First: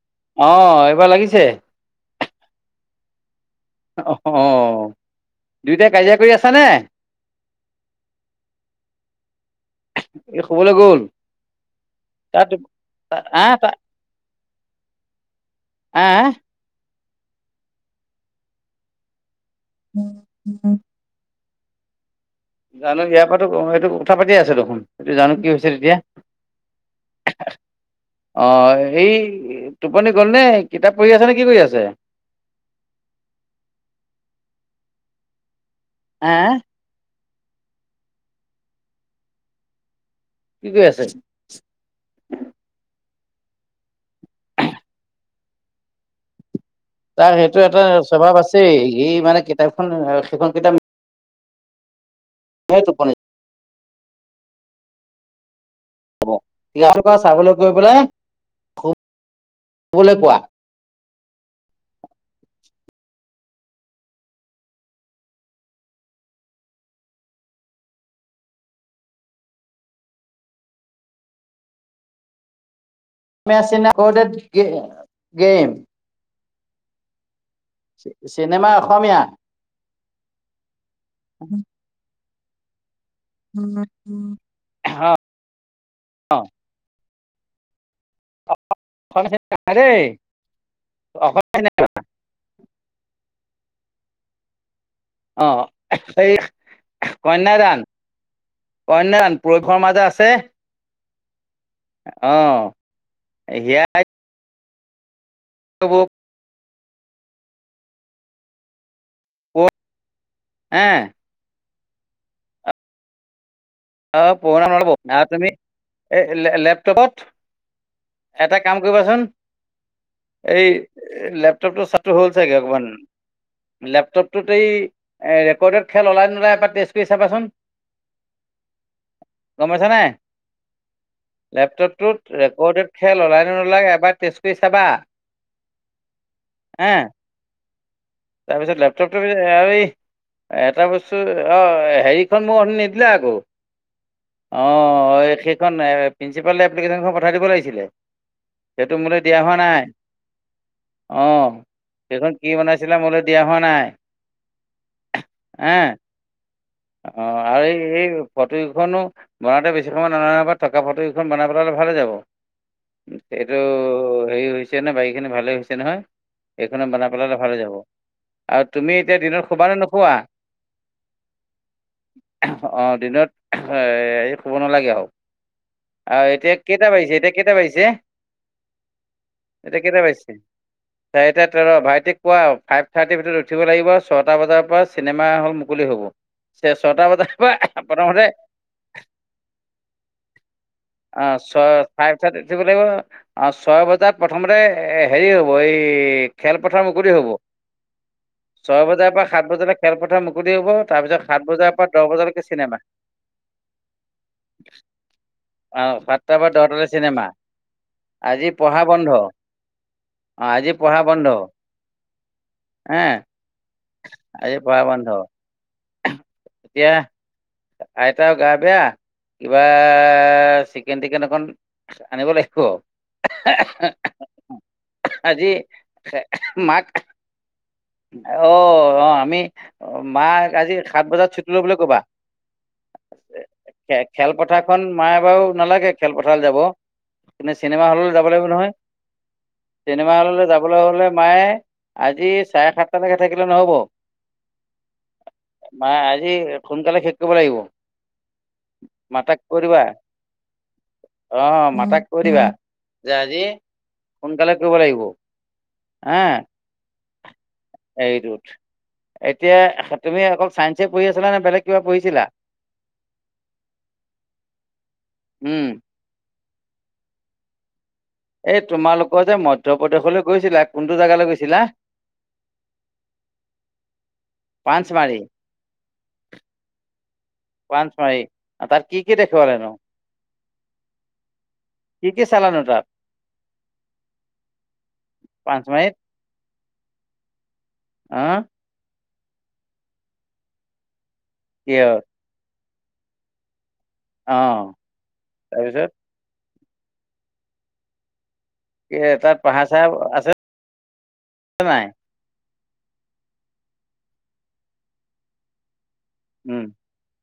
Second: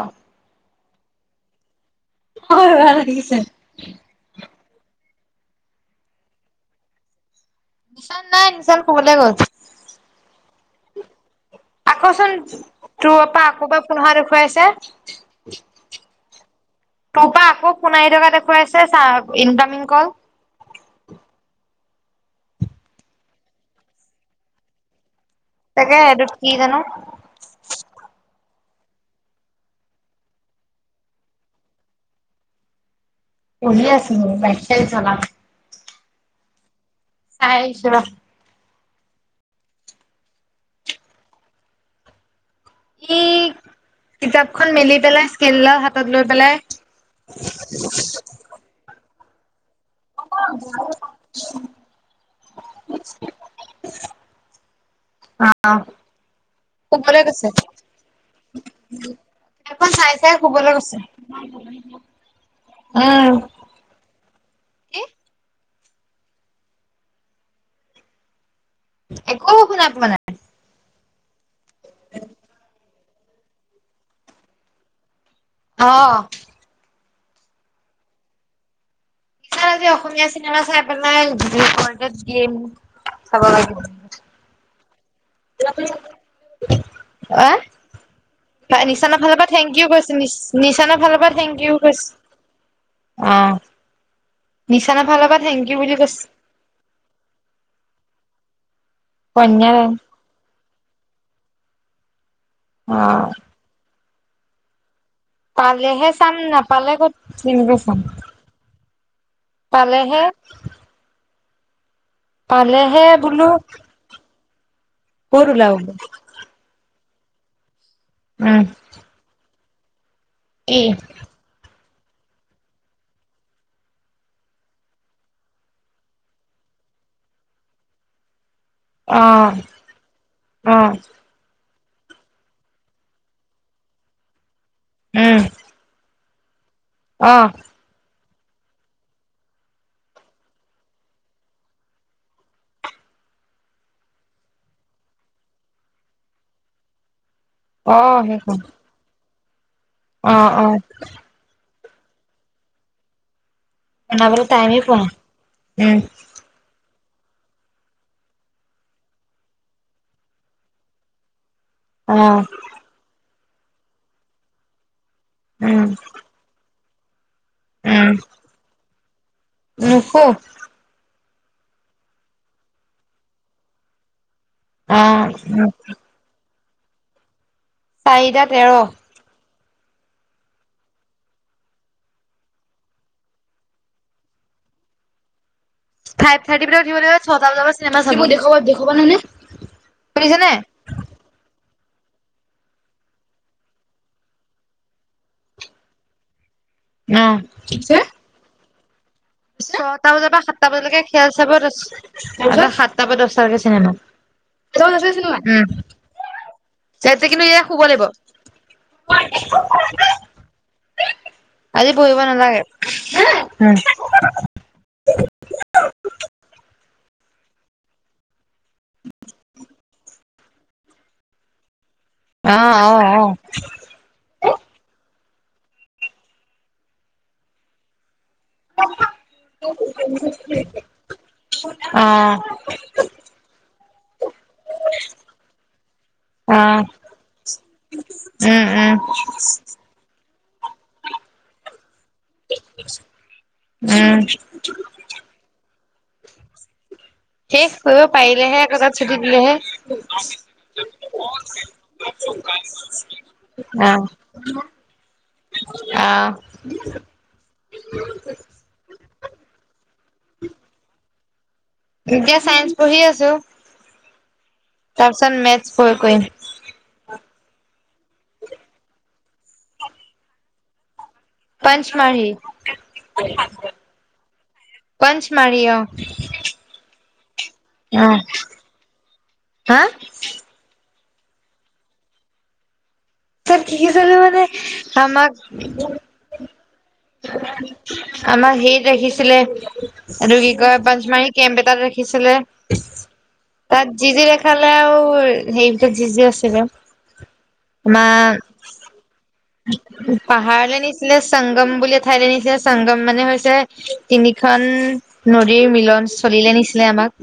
অ'। অ', এইবাৰ লাগিছে? হয় আহিছে। অ', অ', দুয়োটাই কাজিয়া কৰি আছ নে? নিশান নাই নিশান শুবলে গল। ই শুবলৈ গ'ল আকৌচোন তাত তোৰপা আহ ত আকৌ পা মুহা দেখুৱাইছে। আহ তোৰ পৰা আকৌ ফোন আহি থকা দেখুৱাইছে চা ইনকামিং কল। [inaudible] জানো ইয়াৰ পৰাো এইটো কথা পাতি আছে দেখোন এইটো জানো কি হৈছে। তাকে হে এটোত কি জানো। অঁ', এই টোপনি গ'লনে কিতাপ পঢ়ি আছেনেে কি কৰি আছে? পঢ়ি আছে [unintelligible] হে হে? চাই আহিছো ৰহ। কি কৰি আছে? ই কিতাপখন মেলি পেলাই স্কেলডাৰ হাতত লৈ পেলাই তাৰ সেইটো এটা স্বভাৱ আছে এই মানে কিতাপখন সেইখন কিতাপ মিলিলেই টোপনি [unintelligible] আহ। যাব তোমালোকৰ শুবলৈ গৈছে চাবলৈ গৈ পেলাই চাই শুবলৈ চাই কোৱা শুবলৈ গৈছে। অ'। কি? একো শুনা পোৱা নাই। [inaudible] [unintelligible] অঁ'। চিনেমা অসমীয়া। [unintelligible] আজি অসমীয়া চিনেমা চাই পেলাই [unintelligible] উম, উম। আহ? নিশানৰ ফালৰ অসমীয়া পৰা চিনেমা থেংক ইউ দেই কৈছ নিচানৰ ফালৰ পৰা অসমীয়া থেংক ইউ চিনেমা কৈছ। অ', নিচানৰ ফালৰ পৰা অঁ থেংক ইউ বুলি কৈছে। এই কন্যাদান কন্যাদান প্ৰয়গ শৰ্মা যে আছে। আহ। অ'। সেয়া পালেহে চাম নাপালে ক'ত ফিল্ম বোৰ চাম। পালেহে। হে পালেহে বোলো অ', পুৰণা নল'ব ক'ত তুমি ওলাব এই লেপটপত উম এটা কাম কৰিবাচোন। এই কি লেপটপটোৰ ছাতটো হ'ল চাগে অকমান লেপটপটোত এই ৰেকৰ্ডত খেল ওলাই নোলাই এবাৰ টেষ্ট কৰি চাবাচোন। অ গম পাইছা নাই অ লেপটপটোত ৰেকৰ্ডড খেল ওলাই নোলাই এবাৰ তেজ ত চাবা উম হে অ'। তাৰ পিছত লেপটপ টা এই এটা বস্তু অ', হেৰিখন মোক অনি নিদিলে আকৌ অ', সেইখন প্ৰিন্ঞ্চিপাল এপ্লিকেশ্যনখন পঠাই দিব লাগিছিল। অ', সেইখন। তোমোলৈ দিয়া হোৱা নাই। অ', অ'। অ', সেইখন কি বনাইছিলে মোলৈ দিয়া হোৱা নাই। টাইম এ পোৱা হা উম। অ', আৰু এই এই ফটোখনো বনাতে বেছি সময় ন থাক থ ফটোকেইখন বনাই পেলালে ভালে যাব উম অ এইটো হেৰি হৈছে হৈছে নে বাৰী খিনি ভালে হৈছে উম নহয়। এইখনত বনাই পেলালে ভাল হৈ যাব উম আৰু তুমি এতিয়া দিনত শোবা নে নোখোৱা? নুশু অ', দিনত হেৰি শুব নালাগে অ হক। অ', এতিয়া কেইটা বাজিছে এতিয়া কেইটা বাজিছে। চাৰিটা তেৰ। এতিয়া কেইটা বাজিছে। চাৰিটা তেৰ ভাইটিক কোৱা ফাইভ থাৰ্টিৰ ভিতৰত উঠিব লাগিব ছটা বজাৰ পৰা চিনেমা হ'ল মুকলি হ'ব। ফাইভ থাৰ্টি বিলাক উঠিব লাগিব ছটা বজাৰ চিনেমা চাব দোব দেখুৱাবা নহ নে শুনিছে নে? অ', ছয় চাৰে উঠিব লাগিব। অ', ছয় বজাত প্ৰথমতে হেৰি হ'ব এই খেলপথাৰ মুকলি হ'ব। অ'। ছয় বজাৰ পৰা সাত বজাত ছটা বজাৰ পৰা সাতটা বজালৈকে খেল চাব বজাৰ তাছ পৰা দহ বজালৈকে চিনেমা। সাত দহটাৰকে চিনেমা। [unintelligible] সাতটা পৰা দহটাৰে চিনেমা এতিয়া কিন্তু এয়া শুব লাগিব আজি পঢ়া বন্ধ। অ', আজি পঢ়া বন্ধ। আজি পহিব নালাগে হে উম। আজি পোৱা বন্ধ। [unintelligible] এতিয়া আইতাও গা বেয়া কিবা চিকেন টিকেন অকণ আনিব অ লাগিব। অ অ আজি মাক অ', অ', আমি মাক আজি সাত বজাত ছুটি লবলৈ বুলি ক'বা। অ খেলপথাৰখন মায়ে বাৰু নালাগে খেলপথাল অ যাব কিন্তু চিনেমা হ'ললৈ যাব লাগিব উম নহয়। উম চিনেমা হ'ললৈ যাবলৈ হ'লে মায়ে আজি চাৰে সাতটালৈকে থাকিলে নহ'ব। উম। মা আজি সোনকালে শেষ কৰিব লাগিব। শেষ কৰিব পাৰিলেহে আকৌ তাত ছুটি মাতাক দিলেহে। কৈ দিবা, অ', মাতাক কৈ দিবা যে আজি আহ সোনকালে কৰিব লাগিব আ এইটোত এতিয়া তুমি অকল চাইন্সে পঢ়ি আছিলা নে বেলেগ কিবা পঢ়িছিলা? এতিয়া চাইন্স পঢ়ি আছো তাৰপিছত উম। মেথছ পঢ়ি কৰিম। এই তোমালোকৰ যে মধ্য প্ৰদেশলৈ গৈছিলা কোনটো জেগালৈ গৈছিল? পঞ্চমঢি পাঞ্চমাৰী পঞ্চমঢ়ি অ', অ পাঞ্চমাৰী ত কি কি দেখিব লেনো? হা কি কি চালানো তাত? কি কি চো মানে আমাক পাঞ্চমাৰীত আহ আমাৰ সেইত ৰাখিছিলে এইটো কি কয় পাচমাৰী কেম্প এটাত কিহত ৰাখিছিলে। তাত জিজি আহ দেখালে আৰু তাৰপিছত সেই জিজি আছিলে। [unintelligible] এ তাত পাহাৰ চাহাৰ আছে পাহাৰ লেনিছিলে নে সংগম নাই বুলি ঠাইত নিছে সংগম মানে হৈছে তিনিখন নদীৰ মিলন। চলিলে উম নিছিলে আমাক।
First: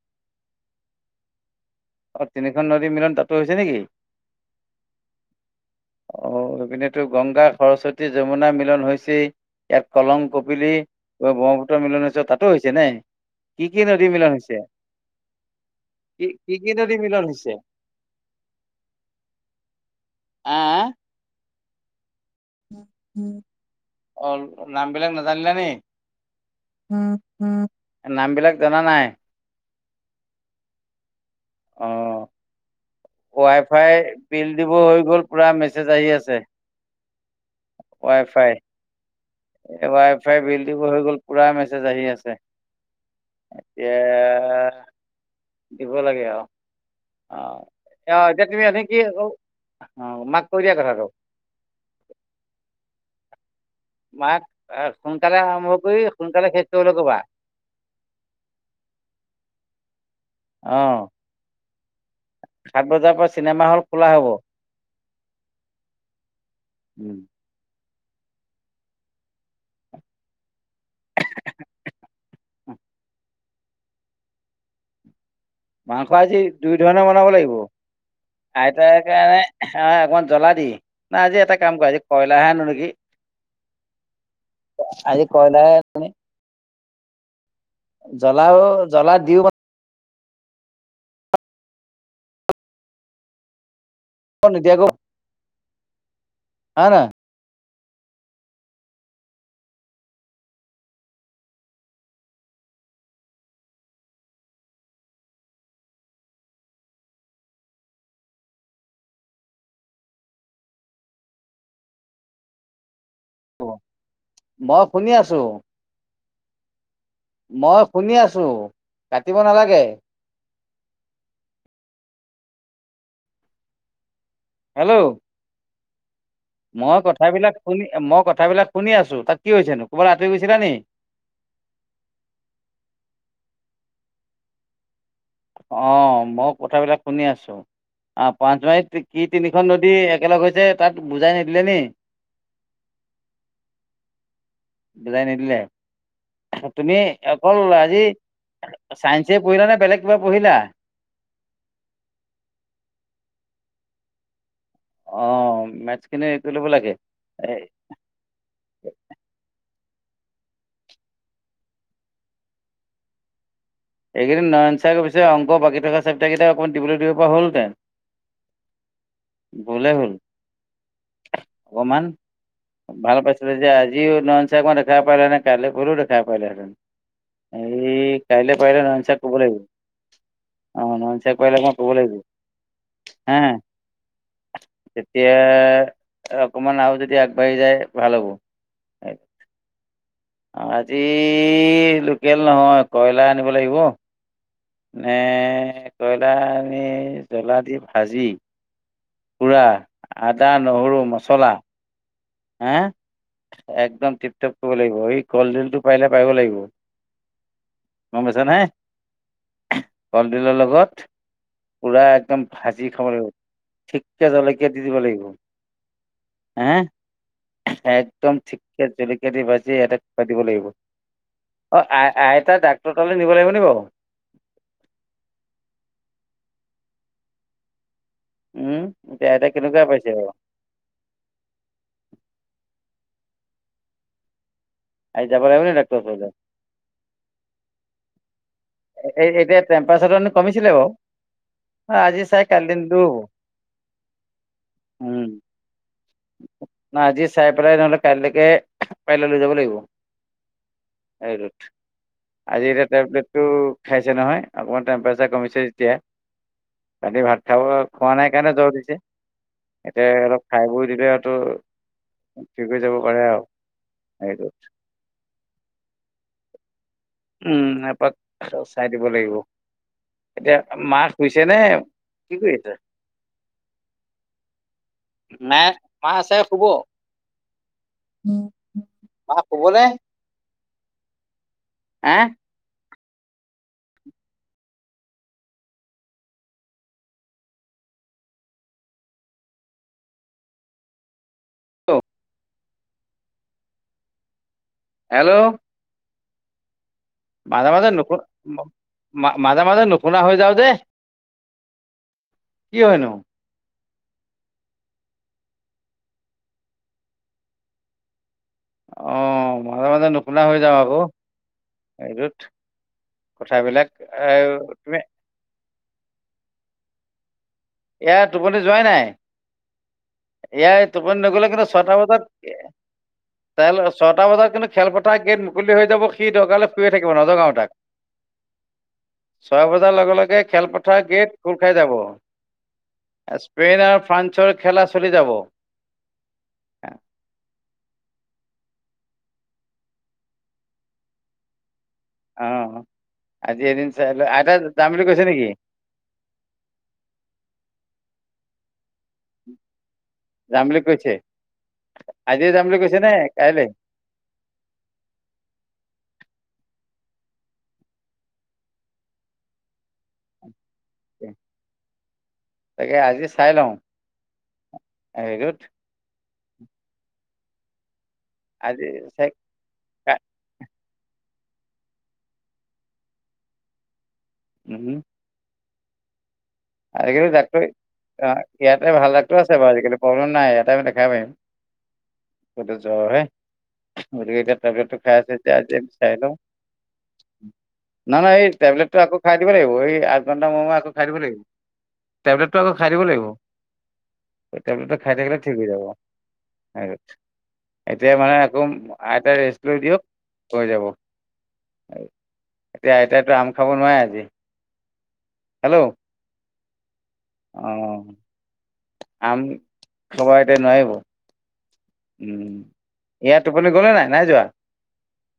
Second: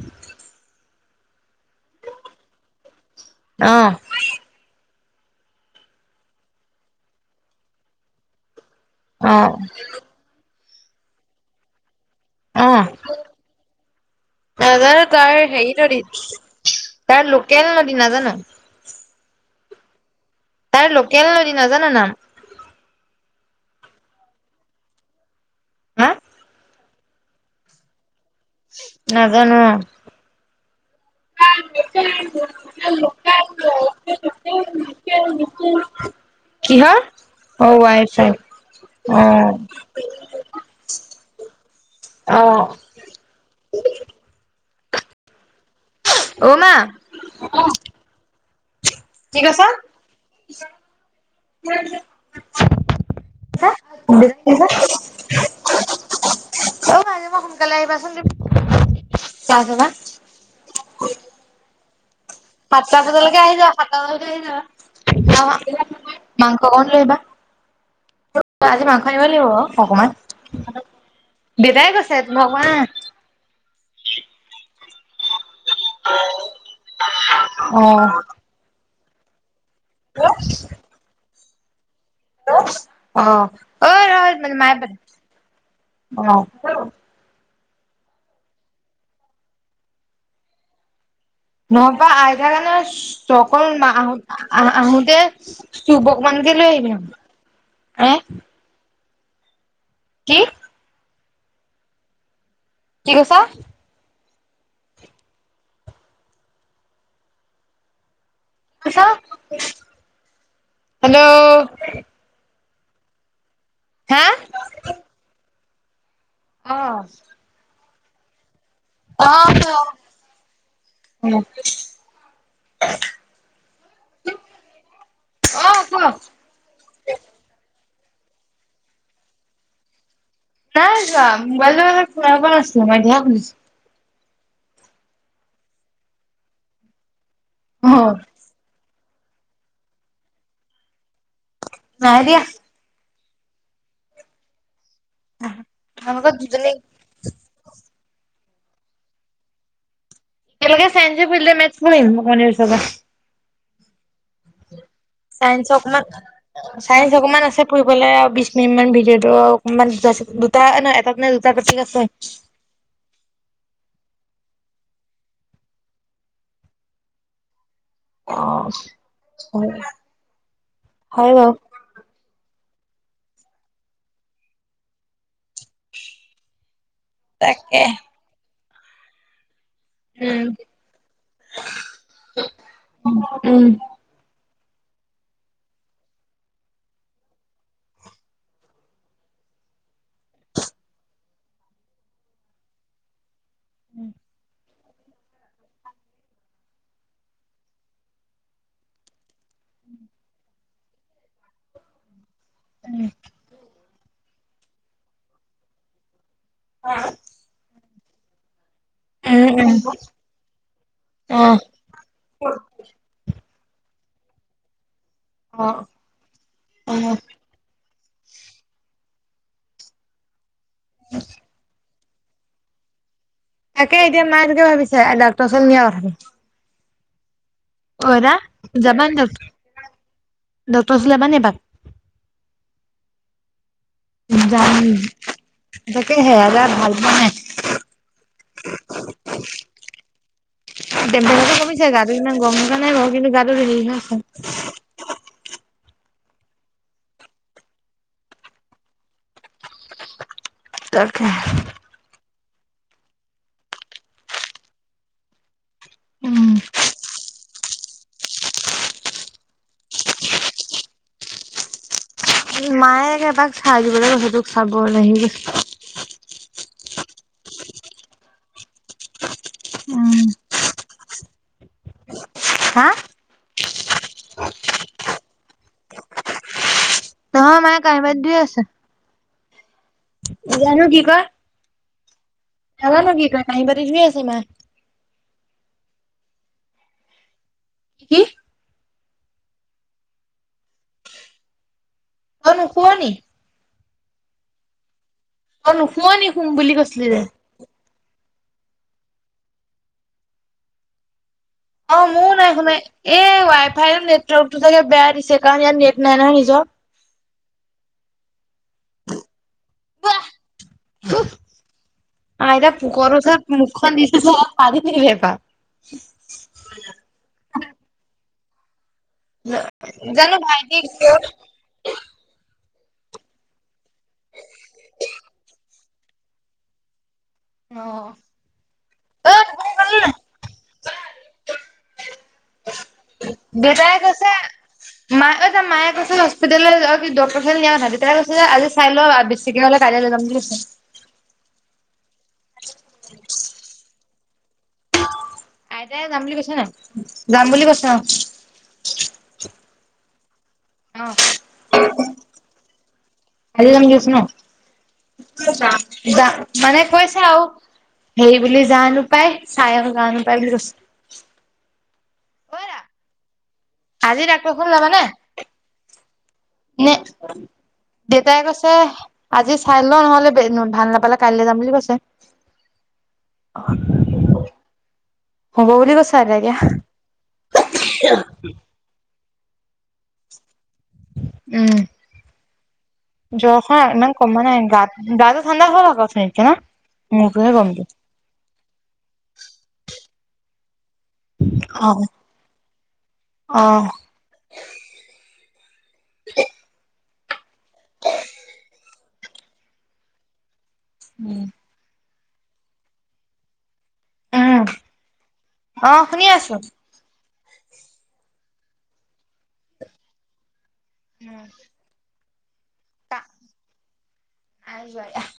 অ' তিনিখন নদী মিলন তাতো হৈছে অ নেকি? অ' সেইপনে তো গংগা সৰস্বতী যমুনা মিলন হৈছে। অ ইয়াক কলং কপিলি ব্ৰহ্মপুত্ৰ মিলন হৈছে তাত হৈছে অ কি কি নদী মিলন হৈছে? নাজানো তাৰ হেৰি নদী কি কি কি নদীৰ তাৰ মিলন হৈছে? লোকেল নদী নাজানো তাৰ নদী নাজানো নাম অ', নাম বিলাক নাজানিলা হা নাম বিলাক জনা নাই? জানো অ', উই ফাই বিল দিব হৈ গ'ল, পুৰা মেছেজ আহি আছে কিহৰ? অ', উই ফাই অ' উই ফাই বিল দিব হৈ গ'ল পুৰা মেছেজ আহি আছে অ এতিয়া দিব লাগে আৰু অ', মা অ অ', এতিয়া তুমি এনে কি, অ', মাক কৈ দিয়া কোঠা টু [inaudible] মাক সোনকালে আৰম্ভ কৰি সোনকালে শেষ কৰিবলৈ কবা। [unintelligible] অ' সাত সাতটা বজাৰ পৰা বজালৈকে আহি চিনেমা যাবা। হল সাতটা খোলা বজাত হব আহি যাব মাংস অকন লৈ আহিব আজি মাংস আনিব লাগিব অ', অকমান দেউতাই কৈছে মই কোৱা নাই মাংস আজি দুই ধৰণে বনাব লাগিব অ আইতাৰ কাৰণে হ অকণমান জ্বলা দি না আজি এটা কাম কৰা আজি কয়লাৰাহে আনো নেকি অ ঐ ৰ মানে মায়ে পাতে আজি কয়লাৰাহে মানে অ জ্বলাও জ্বলা দিও নবা আইতাৰ কাৰনে অকল আহো আহ নিদিয়াকো আহোতে সৌপ অকন মানকে লৈ হয় আহিবি নহয়? কি কি কৈছ কি কৈছ হেল্ল' হা মই শুনি আছো অ', মই শুনি আছো কাটিব নালাগে। [unintelligible] হেল্ল'। ক মই কথাবিলাক শুনি মই কথাবিলাক শুনি আছো তাত কি হৈছেনো ক'বাত আঁতৰি গৈছিলা নেকি? নাই মই মানে শুনা পোৱা নাছিলোঁ এতিয়া হে পাইছোঁ। অ', মই কথাবিলাক শুনি আছোঁ শুনিছো অ আ [unintelligible] কি তিনিখন নদী একেলগ হৈছে যে তাত বুজাই নিদিলে নি। নাই দিয়া। বুজাই নিদিলে। তোমালোকৰ দুজনী তুমি অকল আজি চাইন্স এ পঢ়িলা নে বেলেগ কিবা পঢ়িলা? [unintelligible] পঢ়িলে [unintelligible] অ' চাইন্স অকন মান মেথছ খিনি কৰি ল'ব লাগে। চায়ন্স অকন মান আছে পঢ়িবলৈ। গলে বিশ মিনিট মান ভিডিঅ'টো অকমান দুটা ন এটাত নে দুটা টপিক আছে। এইকেইদিন নয়ন চাৰ গ পছে অংক বাকী থকা চাপিটাকেইটা অকণ দিবলৈ দিব হলহতে। অ হয় ভুলে হ'ল। হয় বাৰু অগমান ভাল পাইছিলে যে আজিও ন চ ক দেখাব পাৰিল নে। কাইলৈ পল উও দে খাই পাইিল আ তাকে এই কাইলৈ পাৰিলে নয়ন শিৰক কব লাগিব। উম নায়ান চিৰক কৰি ল মই কব লাগিব হা উম তেতিয়া অকমান আৰু যদি আগবাঢ়ি যায় ভাল হ'ব। আজি লোকেল নহয় কয়লাৰ। আনিব লাগিব। উম নে কইলাৰ জ্বলা দি ভাজি। পুৰা আদা নহৰু মছলা। হা একদম টিপ টপ কৰিব লাগিব এই কলড্ৰিল টো পাই পাই লাগিব। মন গৈছা নাই উম উম কলডিলৰ লগত। অ পূৰা একদম ভাজি খাব লাগিব ঠিককৈ জলকীয়া দি দিব লাগিব। অ', হে অ'। একদম ঠিককে জলকীয়া দি ভাজি ইয়াতে ক দিব লাগিব। [unintelligible] অ', আই-আইতা ডাক্তৰালৈ নিব লাগিব নেকি বাৰু? তাকে এতিয়া ম তোকে ভিছে ডাকৰওচৰত নিয় ক ভাবি। অৰাা উম যাবা এতিয়া আইতা কেনেকুৱা পাইছে বাৰু ডকটৰ চ যাব ন এইবাক। যাম আজি যাব লাগিব নি ডাক্তৰ তাকে ওচৰলৈ সেয়াজাৰ ভাল মোৱা নাই। এ এতিয়া টেম্পাৰেচাৰ কমিছিলে বাৰু। টেম্পেচাৰটো কমিছে গা আজি কিদিনা চাই গম কাইলৈ নাই নিলেও গওঁ হ'ব কিন্তু গাটো হে আছে। উম। নহ আজি চাই পেলাই নহ'লে কাইলৈকে পাৰিলে লৈ যাব লাগিব। তাকে [unintelligible] আজি এতিয়া টেবলেট টো খাইছে নহয় অকণমান টেম্পাৰেচাৰ কমিছে। তেতিয়া উম ৰাতি ভাত। খাব খোৱা নাই কাৰণে জ্বৰ দিছে এতিয়া অলপ খাই বৈ দিলে টো। মায়ে এবাক চাই দিব লাগিব সেইটোক হেৰিটো চাব ল আহি গৈছে। উম, এপাক চাই দিব লাগিব উম এতিয়া মাহ শুইছে নে। কি কৰিছা? হা নাই মা আছে শুব। নহয় মায়ে কাহবাদ ধুই আছে। ক'ব নে। জানো কি কয়। হা। নাজানো কি কৈ কাঁহী, বাতি ধুই আছে মায়ে। কি? হেল্ল অ' ন শুৱনি। হেল্ল' অ' নুশুৱ নেকি শুম বুলি কৈছিলি যে। মাজে মাজে নু, মাজে মাজে নুশুনা হৈ যাও জে। অ' ময়ো নাই শুনোই হয়নো এই ৱাই ফাইৰ নেটৱৰ্কটো চাগে বেয়া দিছে কাৰণ ইয়াত নেট নাই নহয় নিজৰ। অ' মাজে মাজে নুশুনা হৈ যাব আৰু। অ' এইযত আইতা পোকৰ ওচৰত কথাবিলাক মুখখন দিছে যে পানী তু দিলে এইবাৰ ইয়াৰ টোপনি যোৱাই নাই, জানো ভাইটি ইয়াৰ টোপনি ক'ত নগলে কিন্তু ছটা বজাত তেইল ছয়টা বজাত কিন্তু খেলপথাৰ গেট মুকলি হৈ যাব সি দৰকাৰ হলে শুয়ে থাকিব নজগাও। অ ছয় টোপনি গ'ল বজাৰ নে নাই লগে লগে খেলপথাৰ গেট খোল খাই যাব। স্পেইন দেউতাই আৰু কৈছে, ফ্ৰান্সৰ খেলা চলি যাব অ মায় তাৰ মায়ে কৈছে হস্পিটেললৈ য কি ডকক্তৰ খিয়া তেতিয়াই কৈছে যেজি চাই লও বেছিকে হলে কাইলৈ যাম বুলি কৈছে। অ' আজি এদিন চাইো আইতা যাম বুলি কৈছে নেকি? আইতাই, যাম বুলি কৈছে ন যাম বুলি কৈছে ন। যাম বুলি অ কৈছে, আজি যাম বুলি কৈছে নে কাইলৈ আজি যাম বুলি কৈছা ন, [unintelligible] মানে কৈছে আৰু সেই বুলি জানো পায় চায়ও জান নোাপায় বুলি কৈছে। অইৰা তাকে আজি চাই লওঁ, আজি ডাক্তৰ ঘৰলে যাবানে? হটোত নে, দেউতাই কৈছে আজি চাই ল কা- নহলে ভাল নাপালে কাইলৈ যাম বুলি কৈছে। [inaudible] হব বুলি কৈছে আৰু এনেকে। আজিকালি ডাক্তৰ, অ' ইয়াতে ভাল ডাক্তৰ আছে বাৰু আজিকালি প্ৰব্লেম নাই ইয়াতে মানে [unintelligible] জ্বৰ খ ইমান গতিকে কম এতিয়া নাই, গা টেবলেটটো খাই আছে গাতে যে ঠাণ্ডা আজি হ আমি চাই লওঁ আগতচে এতিয়া। মোৰ কহে গম। নাই নাই এই োবলেট টো আক খাই দিব লাগিব, এই আঠ ঘণ্টা সময় মোৰে মোৰে আ খাই থাকিব লাগিব। অ'। টেবলেটটো আকৌ খাই দিব লাগিব। অ', লেটটো খাই থাকিল ঠিক, হৈ যাব। এতিয়া মানে আকৌ আইত ৰেষ্ট লৈ দিয়ক, হৈ যাব। উম। এতিয়া আইতয়াতো আম খাব নোৱাৰে, আজি উম, হেল্ল' অ' শুনি আছো। অ'। আম খব এতিয়া নোৱাৰিব। উম। উম ইয়াত টোপনি গ'লে নাই, নাই যোৱা। [unintelligible]